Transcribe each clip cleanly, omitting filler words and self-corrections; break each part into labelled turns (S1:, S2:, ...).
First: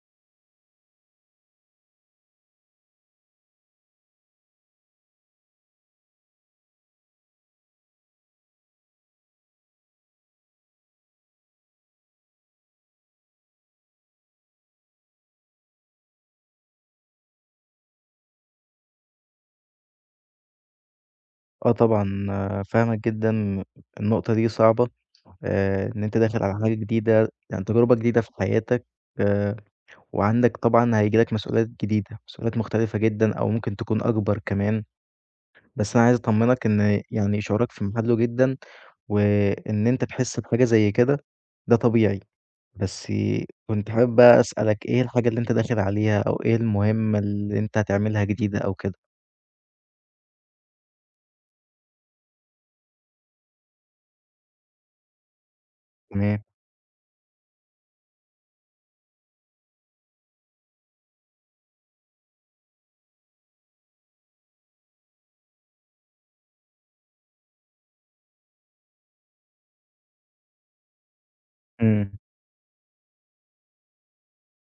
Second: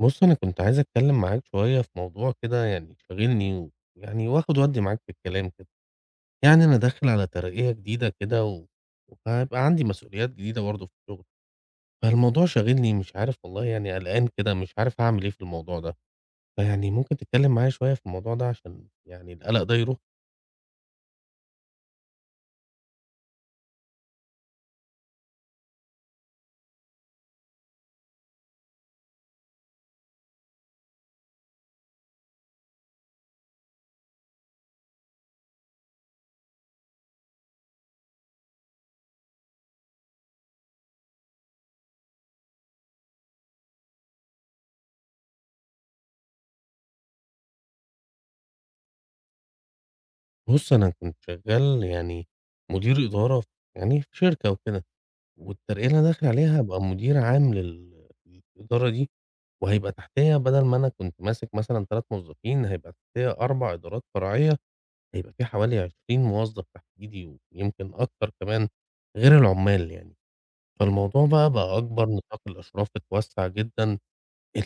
S1: بُص، أنا كنت عايز أتكلّم معاك شوية في موضوع كده يعني شاغلني، ويعني وآخُد وأدّي معاك في الكلام كده. يعني أنا داخل على ترقية جديدة كده و وهيبقى عندي مسؤوليات جديدة برضه في الشغل، فالموضوع شاغلني مش عارف والله يعني قلقان كده مش عارف هاعمل إيه في الموضوع ده. فيعني ممكن تتكلّم معايا شوية في الموضوع ده عشان يعني القلق ده يروح؟
S2: آه طبعًا، آه، فاهمك جدًا، النقطة دي صعبة، إن أنت داخل على حاجة جديدة، يعني تجربة جديدة في حياتك، آآ وعندك طبعًا هييجي لك مسؤوليات جديدة، مسؤوليات مختلفة جدًا أو ممكن تكون أكبر كمان، بس أنا عايز أطمنك إن يعني شعورك في محله جدًا، وإن أنت تحس بحاجة زي كده ده طبيعي، بس كنت حابب بقى أسألك إيه الحاجة اللي أنت داخل عليها أو إيه المهمة اللي أنت هتعملها جديدة أو كده؟
S1: بُص، أنا كنت شغّال يعني مدير إدارة يعني في شركة وكده، والترقية اللي أنا داخل
S2: تمام.
S1: عليها هابقى مدير عام للإدارة دي. وهيبقى تحتيّا بدل ما أنا كنت ماسك مثلًا 3 موظفين، هيبقى تحتيّا 4 إدارات فرعية، هيبقى في حوالي 20 موظف تحت إيدي ويمكن أكتر كمان، غير العُمّال يعني. فالموضوع بقى أكبر،
S2: إمم.
S1: نطاق الإشراف اتوسّع جدًا.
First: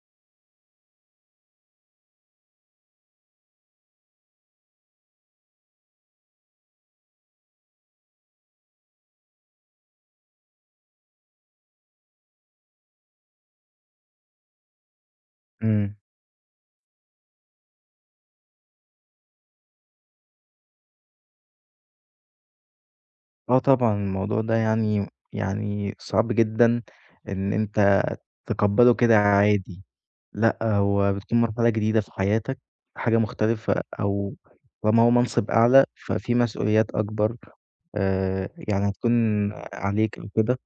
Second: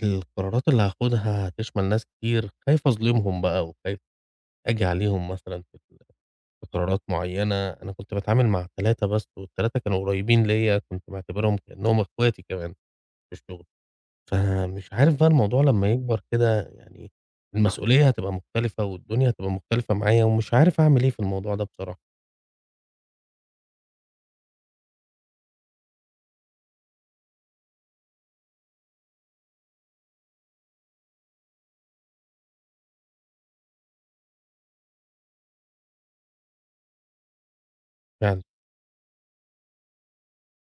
S1: القرارات اللي هاخُدها هتشمل ناس كتير، خايف أظلمهم بقى وخايف آجي عليهم مثلًا في قرارات معيّنة. أنا كنت باتعامل مع 3 بس وال3 كانوا قريّبين ليّا، كنت باعتبرهم كإنّهم إخواتي كمان في الشغل. فمش عارف بقى الموضوع لمّا
S2: إمم.
S1: يكبر كده، يعني المسؤولية هتبقى مختلفة، والدنيا هتبقى مختلفة معايا، ومش عارف أعمل إيه في الموضوع ده بصراحة.
S2: آه طبعًا، الموضوع ده يعني صعب جدًا إن أنت تتقبّله كده عادي، لأ، هو بتكون مرحلة جديدة في حياتك، حاجة مختلفة أو طالما هو منصب أعلى، ففي مسؤوليات أكبر،
S1: فعلًا.
S2: يعني هتكون عليك أو كده.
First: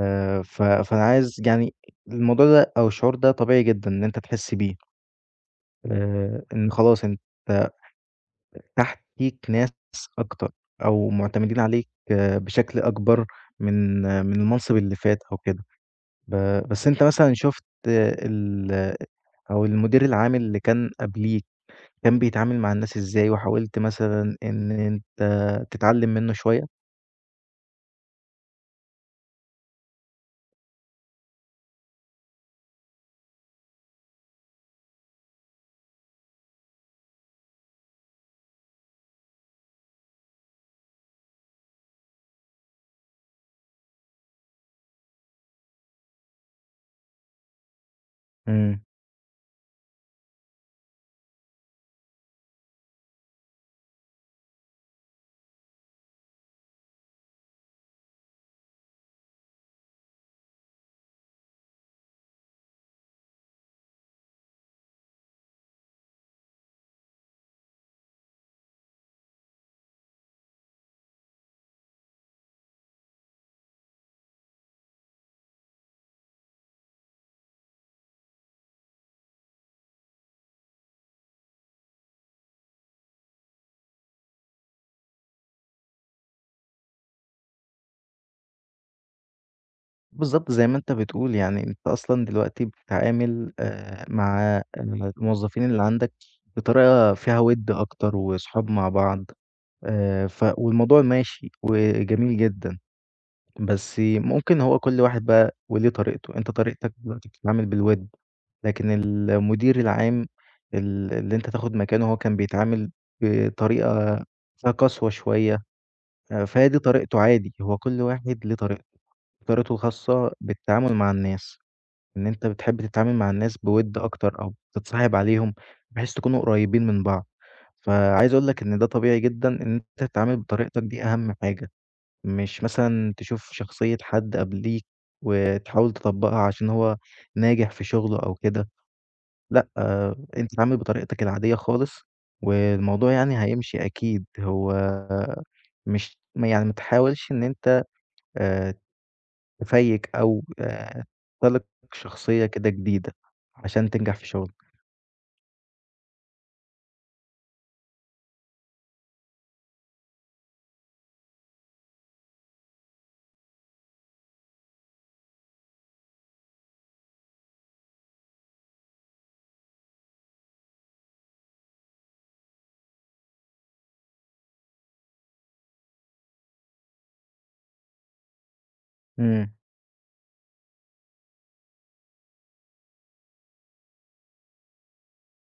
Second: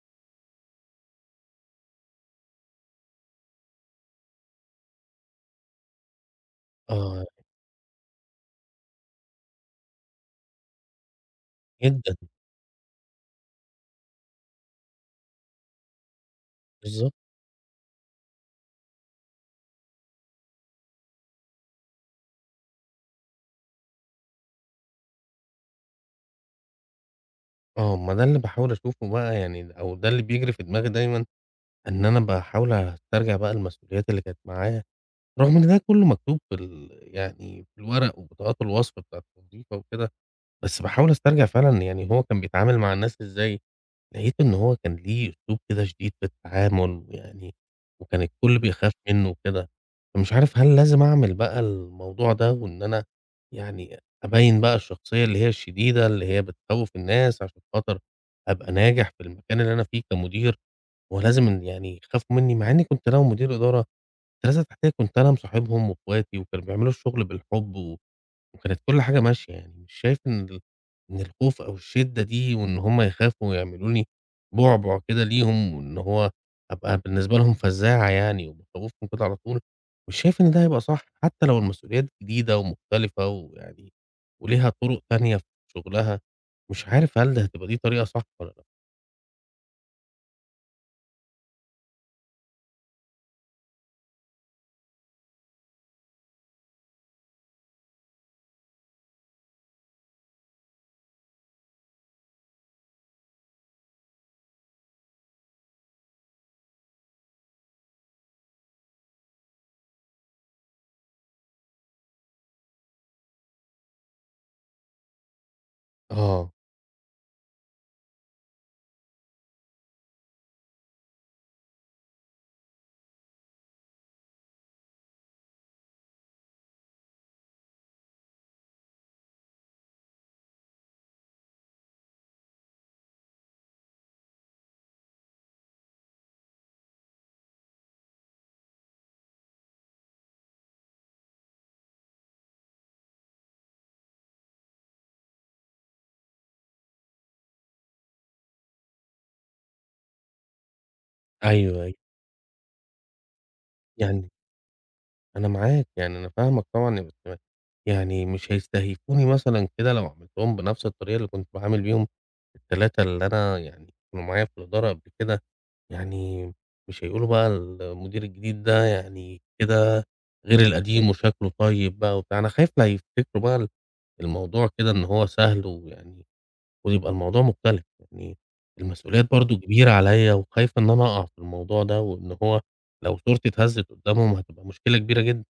S2: ف فأنا عايز يعني الموضوع ده أو الشعور ده طبيعي جدًا إن أنت تحس بيه، إن خلاص أنت
S1: آه،
S2: تحتيك ناس أكتر أو مُعتمدين عليك
S1: جدًا،
S2: بشكل أكبر من المنصب اللي فات أو كده، ب بس أنت
S1: بالضبط.
S2: مثلًا شُفت آه، ال أو المدير العام اللي كان قبليك، كان بيتعامل مع الناس إزاي وحاولت مثلًا إن أنت تتعلم منّه شوية؟
S1: آه، ما ده اللي باحاول أشوفه بقى، يعني أو ده اللي بيجري في دماغي دايمًا، إن أنا باحاول أسترجع بقى المسؤوليات اللي كانت معايا، رغم إن ده كله مكتوب في ال يعني في الورق وبطاقات الوصف بتاعة الوظيفة وكده، بس باحاول أسترجع فعلًا يعني هو كان بيتعامل مع الناس إزاي. لقيت إن هو كان ليه أسلوب كده شديد في التعامل، ويعني وكان الكل
S2: إمم.
S1: بيخاف منّه وكده. فمش عارف هل لازم أعمل بقى الموضوع ده، وإن أنا يعني أبيّن بقى الشخصية اللي هي الشديدة اللي هي بتخوّف الناس عشان خاطر أبقى ناجح في المكان اللي أنا فيه كمدير، ولازم إن يعني يخافوا منّي، مع إني كنت لو مدير إدارة الناس اللي تحتيّا كنت أنا مصاحبهم وأخواتي وكانوا بيعملوا الشغل بالحب، و وكانت كل حاجة ماشية يعني. مش شايف إن إن الخوف أو الشِدّة دي وإن هُم يخافوا ويعملوا لي بُعبُع كده ليهم وإن هو أبقى بالنسبة لهم فزاعة يعني وباخوّفهم كده على طول، مش شايف إن ده هيبقى صح، حتّى لو المسؤوليات جديدة ومختلفة ويعني وليها طُرُق تانية في شُغلها. مش عارف هل ده هتبقى دي طريقة صح والّا لأ؟
S2: بالضبط زي ما أنت بتقول، يعني أنت أصلًا دلوقتي بتتعامل مع الموظفين اللي عندك بطريقة فيها وِد أكتر وصحاب مع بعض. ف والموضوع ماشي وجميل جدًا، بس ممكن هو كل واحد بقى وليه طريقته، أنت طريقتك دلوقتي بتتعامل بالوِد، لكن المدير العام اللي أنت تاخد مكانه هو كان بيتعامل بطريقة فيها قسوة شوية،
S1: آه،
S2: فهي دي طريقته عادي، هو كل واحد ليه طريقته، طريقته الخاصة بالتعامل مع الناس، إن أنت بتحب تتعامل مع الناس بوِد أكتر أو بتتصاحب عليهم بحيث تكونوا قريبين من بعض، فعايز أقول لك إن ده طبيعي جدًا إن أنت تتعامل بطريقتك دي أهم حاجة. مش مثلًا تشوف شخصية حد قبليك وتحاول تطبّقها عشان هو ناجح في شغله أو كده، لأ، آه، أنت اتعامل بطريقتك العادية خالص، والموضوع يعني هيمشي أكيد. هو مش ما يعني ما تحاولش إن أنت آآ تفيّك أو تختلق
S1: أيوه، أيوه،
S2: شخصية كده جديدة عشان تنجح في
S1: يعني
S2: شغلك.
S1: أنا معاك، يعني أنا فاهمك طبعًا، بس يعني مش هيستهيفوني مثلًا كده لو عاملت لهم بنفس الطريقة اللي كنت باعامل بيهم ال3 اللي أنا يعني كانوا معايا في الإدارة قبل كده. يعني مش هيقولوا بقى المدير الجديد ده يعني كده غير القديم وشكله طيب بقى وبتاع. أنا خايف لا يفتكروا بقى الموضوع كده إن هو سهل، ويعني ويبقى الموضوع مختلف، يعني المسؤوليات
S2: إمم.
S1: برضه كبيرة عليَّ وخايف إن أنا أقع في الموضوع ده، وإن هو لو صورتي اتهزت قدّامهم هتبقى مشكلة كبيرة جدًا.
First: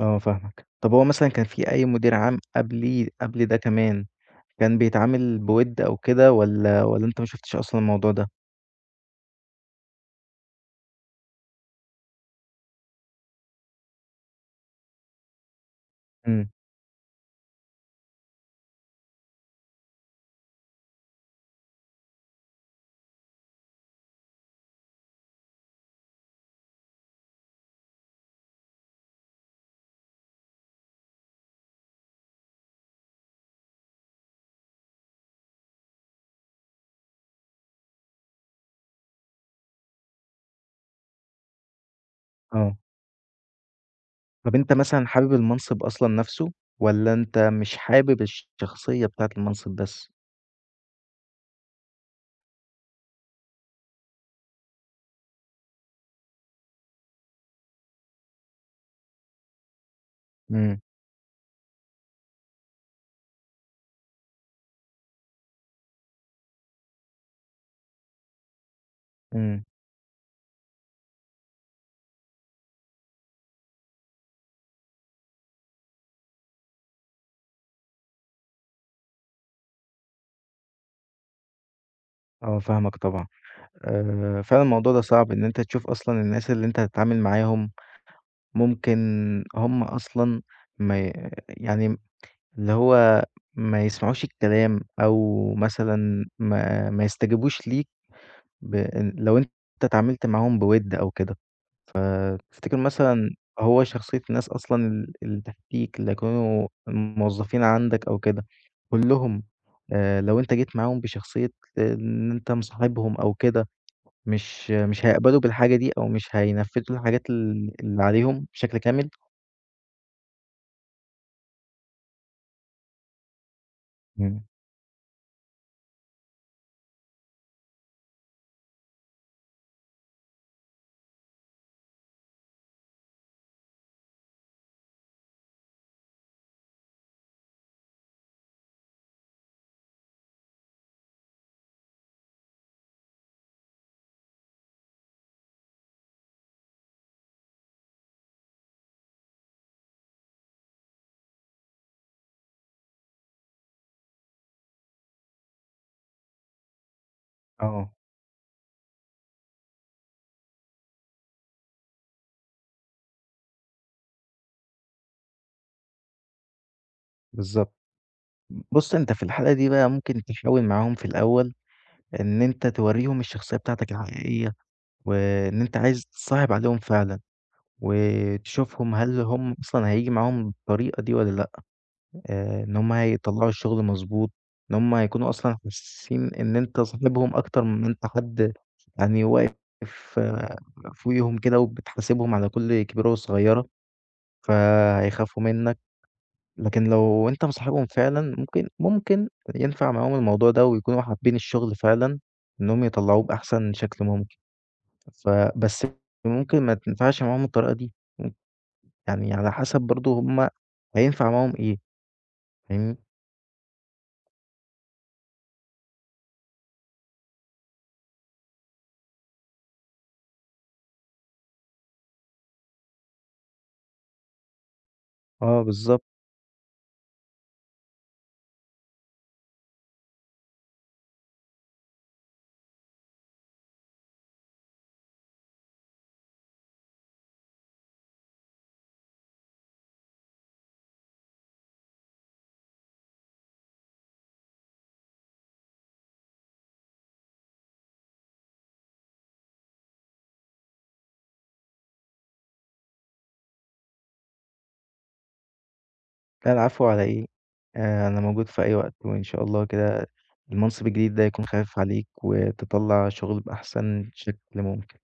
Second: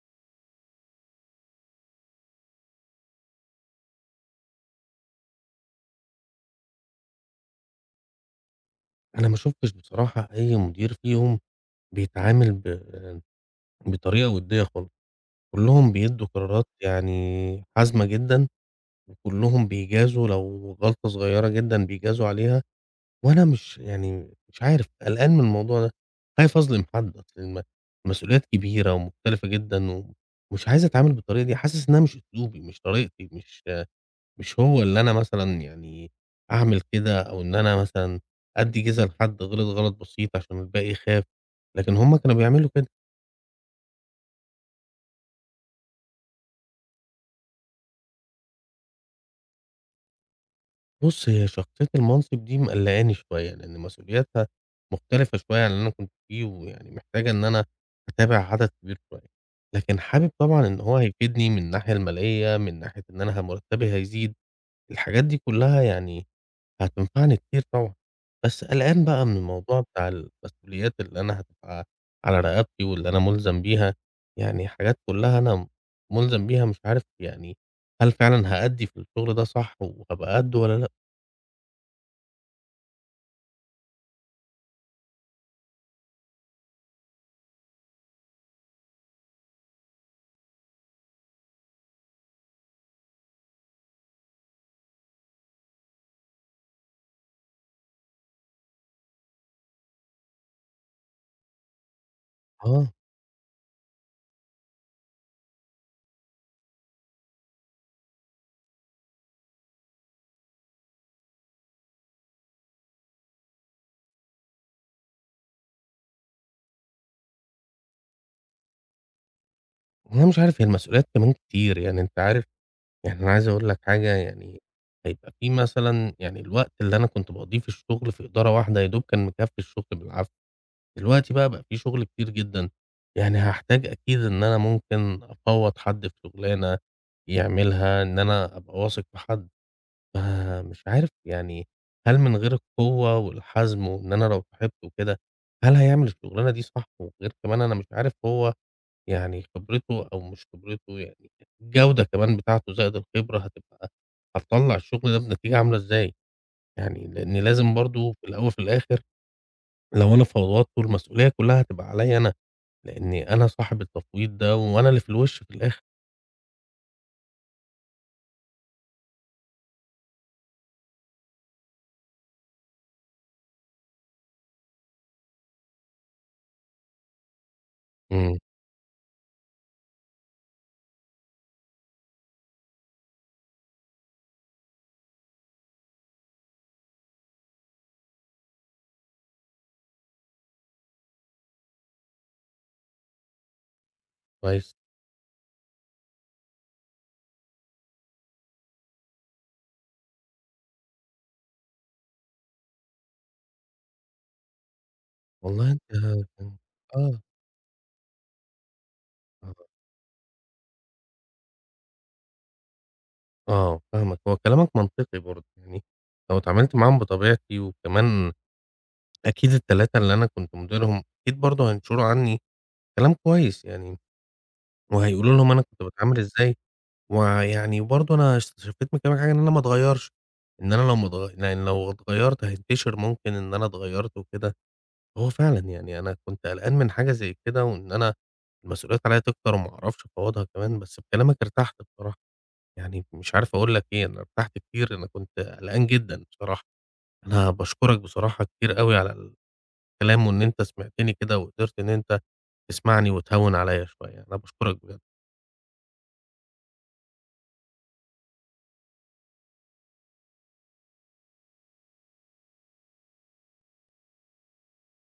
S2: آه، فاهمك. طب هو مثلًا كان في أي مدير عام قبليه قبل ده كمان، كان بيتعامل بوِد أو كده والّا أنت ما شُفتش أصلًا الموضوع ده؟
S1: أنا ما شُفتش بصراحة أي مدير فيهم بيتعامل بطريقة وِدّية خالص، كلّهم بيدّوا
S2: إمم.
S1: قرارات يعني حازمة جدًا، وكلّهم بيجازوا لو غلطة صغيّرة جدًا بيجازوا عليها. وأنا مش يعني مش عارف، قلقان من الموضوع ده، خايف أظلم حد. أصل المسؤوليات كبيرة ومختلفة جدًا، ومش عايز أتعامل بالطريقة دي، حاسس إنها مش أسلوبي، مش طريقتي، مش هو اللي أنا مثلًا يعني أعمل كده، أو إن أنا مثلًا أدّي جِزا لحد غلط بسيط عشان الباقي يخاف، لكن هُم كانوا بيعملوا
S2: آه.
S1: كده.
S2: طَب أنت مثلًا حابب المنصب أصلًا نَفْسه والّا أنت مش حابب الشخصية بتاعة المنصب بس؟
S1: بُص، هي شخصية المنصب دي مقلّقاني شوية، لإن مسؤولياتها مختلفة شوية عن اللي أنا كنت فيه، ويعني محتاجة إن أنا أتابع عدد كبير شوية. لكن حابب طبعًا
S2: إمم.
S1: إن هو هيفيدني من الناحية المالية، من ناحية إن أنا مرتبي هيزيد، الحاجات دي كلّها يعني هتنفعني كتير طبعًا. بس قلقان بقى من
S2: إمم.
S1: الموضوع بتاع المسؤوليات اللي أنا هتبقى على رقبتي واللي أنا مُلزم بيها، يعني حاجات كلّها أنا مُلزم بيها، مش عارف يعني هل فعلًا هأدّي في الشغل ده صح وهابقى قدّه والّا لأ؟
S2: آه، فاهمك طبعًا. فعلًا الموضوع ده صعب إن أنت تشوف أصلًا الناس اللي أنت هتتعامل معاهم ممكن هم أصلًا ما ي يعني اللي هو ما يسمعوش الكلام أو مثلًا ما يستجيبوش ليك ب لو أنت اتعاملت معاهم بِوِد أو كده. تفتكر
S1: آه،
S2: مثلًا هو شخصية الناس أصلًا اللي تحتيك اللي هيكونوا موظفين عندك أو كده، كلّهم لو أنت جيت معاهم بشخصية إن أنت مصاحبهم أو كده، مش هيقبلوا بالحاجة دي أو مش هينفذوا الحاجات اللي عليهم بشكل كامل؟
S1: وأنا مش عارف هي المسؤوليات كمان كتير، يعني أنت عارف. يعني أنا عايز أقول لك حاجة
S2: إمم.
S1: يعني، هيبقى في مثلًا يعني الوقت اللي أنا كنت باقضيه في الشغل في إدارة واحدة يا دوب كان مكفّي الشغل بالعافية. دلوقتي بقى، بقى في شغل كتير جدًا. يعني هاحتاج أكيد إن أنا ممكن أفوّض حد في شغلانة يعملها، إن أنا أبقى واثق في حد. فمش عارف يعني هل من غير القوة والحزم، وإن أنا لو صاحبته وكده، هل هيعمل الشغلانة دي صح؟ وغير كمان أنا مش عارف هو يعني خبرته أو مش خبرته، يعني الجودة كمان بتاعته زائد الخبرة هتطلّع الشغل ده بنتيجة عاملة إزاي؟ يعني لإن لازم
S2: آه،
S1: برضه في الأول وفي الآخر لو أنا فوّضته المسؤولية كلّها هتبقى عليّا أنا، لإني أنا صاحب التفويض ده وأنا اللي في الوِش في الآخر.
S2: بالضبط. بُص أنت في الحالة دي بقى ممكن تحاول معاهم في الأول إن أنت تورّيهم الشخصية بتاعتك الحقيقية، وإن أنت عايز تصاحب عليهم فعلًا.
S1: إمم.
S2: وتشوفهم هل هم أصلًا هييجي معاهم الطريقة دي والّا لأ، إن هم هيطلّعوا الشغل مضبوط، إن هم هيكونوا أصلًا حاسين إن أنت صاحبهم أكتر من أنت حد يعني واقف آه، فوقيهم كده وبتحاسبهم على كل كبيرة وصغيرة،
S1: كويس.
S2: فهيخافوا منّك، لكن لو أنت مصاحبهم فعلًا ممكن ينفع معاهم الموضوع ده ويكونوا حابين الشغل فعلًا، إنّهم يطلّعوه بأحسن شكل ممكن،
S1: والله أنت
S2: فبس
S1: كان
S2: ممكن ما
S1: آه،
S2: تنفعش معاهم الطريقة دي. يعني على
S1: آه،
S2: حسب برضه هم هينفع معاهم إيه، فاهمني؟
S1: آه، فاهمك. هو كلامك منطقي برضه، يعني لو اتعاملت معاهم بطبيعتي وكمان أكيد ال3 اللي أنا كنت مديرهم أكيد برضه هينشروا عني كلام كويس، يعني وهيقولوا لهم
S2: آه،
S1: أنا كنت
S2: بالضبط.
S1: باتعامل إزاي. ويعني برضه أنا استشفيت من كلامك حاجة إن أنا ما اتغيّرش، إن أنا لو ما اتغ لإن لو اتغيّرت هينتشر ممكن إن أنا اتغيّرت وكده. هو فعلًا يعني أنا كنت قلقان من حاجة زي كده، وإن أنا المسؤوليات عليَّ تكتر وما أعرفش أفوّضها كمان، بس بكلامك ارتحت بصراحة. يعني مش عارف أقول لك إيه، أنا ارتحت كتير، أنا كنت قلقان جدًا بصراحة. أنا باشكرك بصراحة كتير أوي على الكلام، وإن أنت سمعتني كده وقدرت إن أنت تسمعني وتهوّن عليَّ شوية، أنا باشكرك بجد.
S2: لا، العفو على إيه، أنا موجود في أي وقت، وإن شاء الله كده المنصب الجديد ده يكون خفيف عليك، وتطلّع شغل بأحسن شكل ممكن.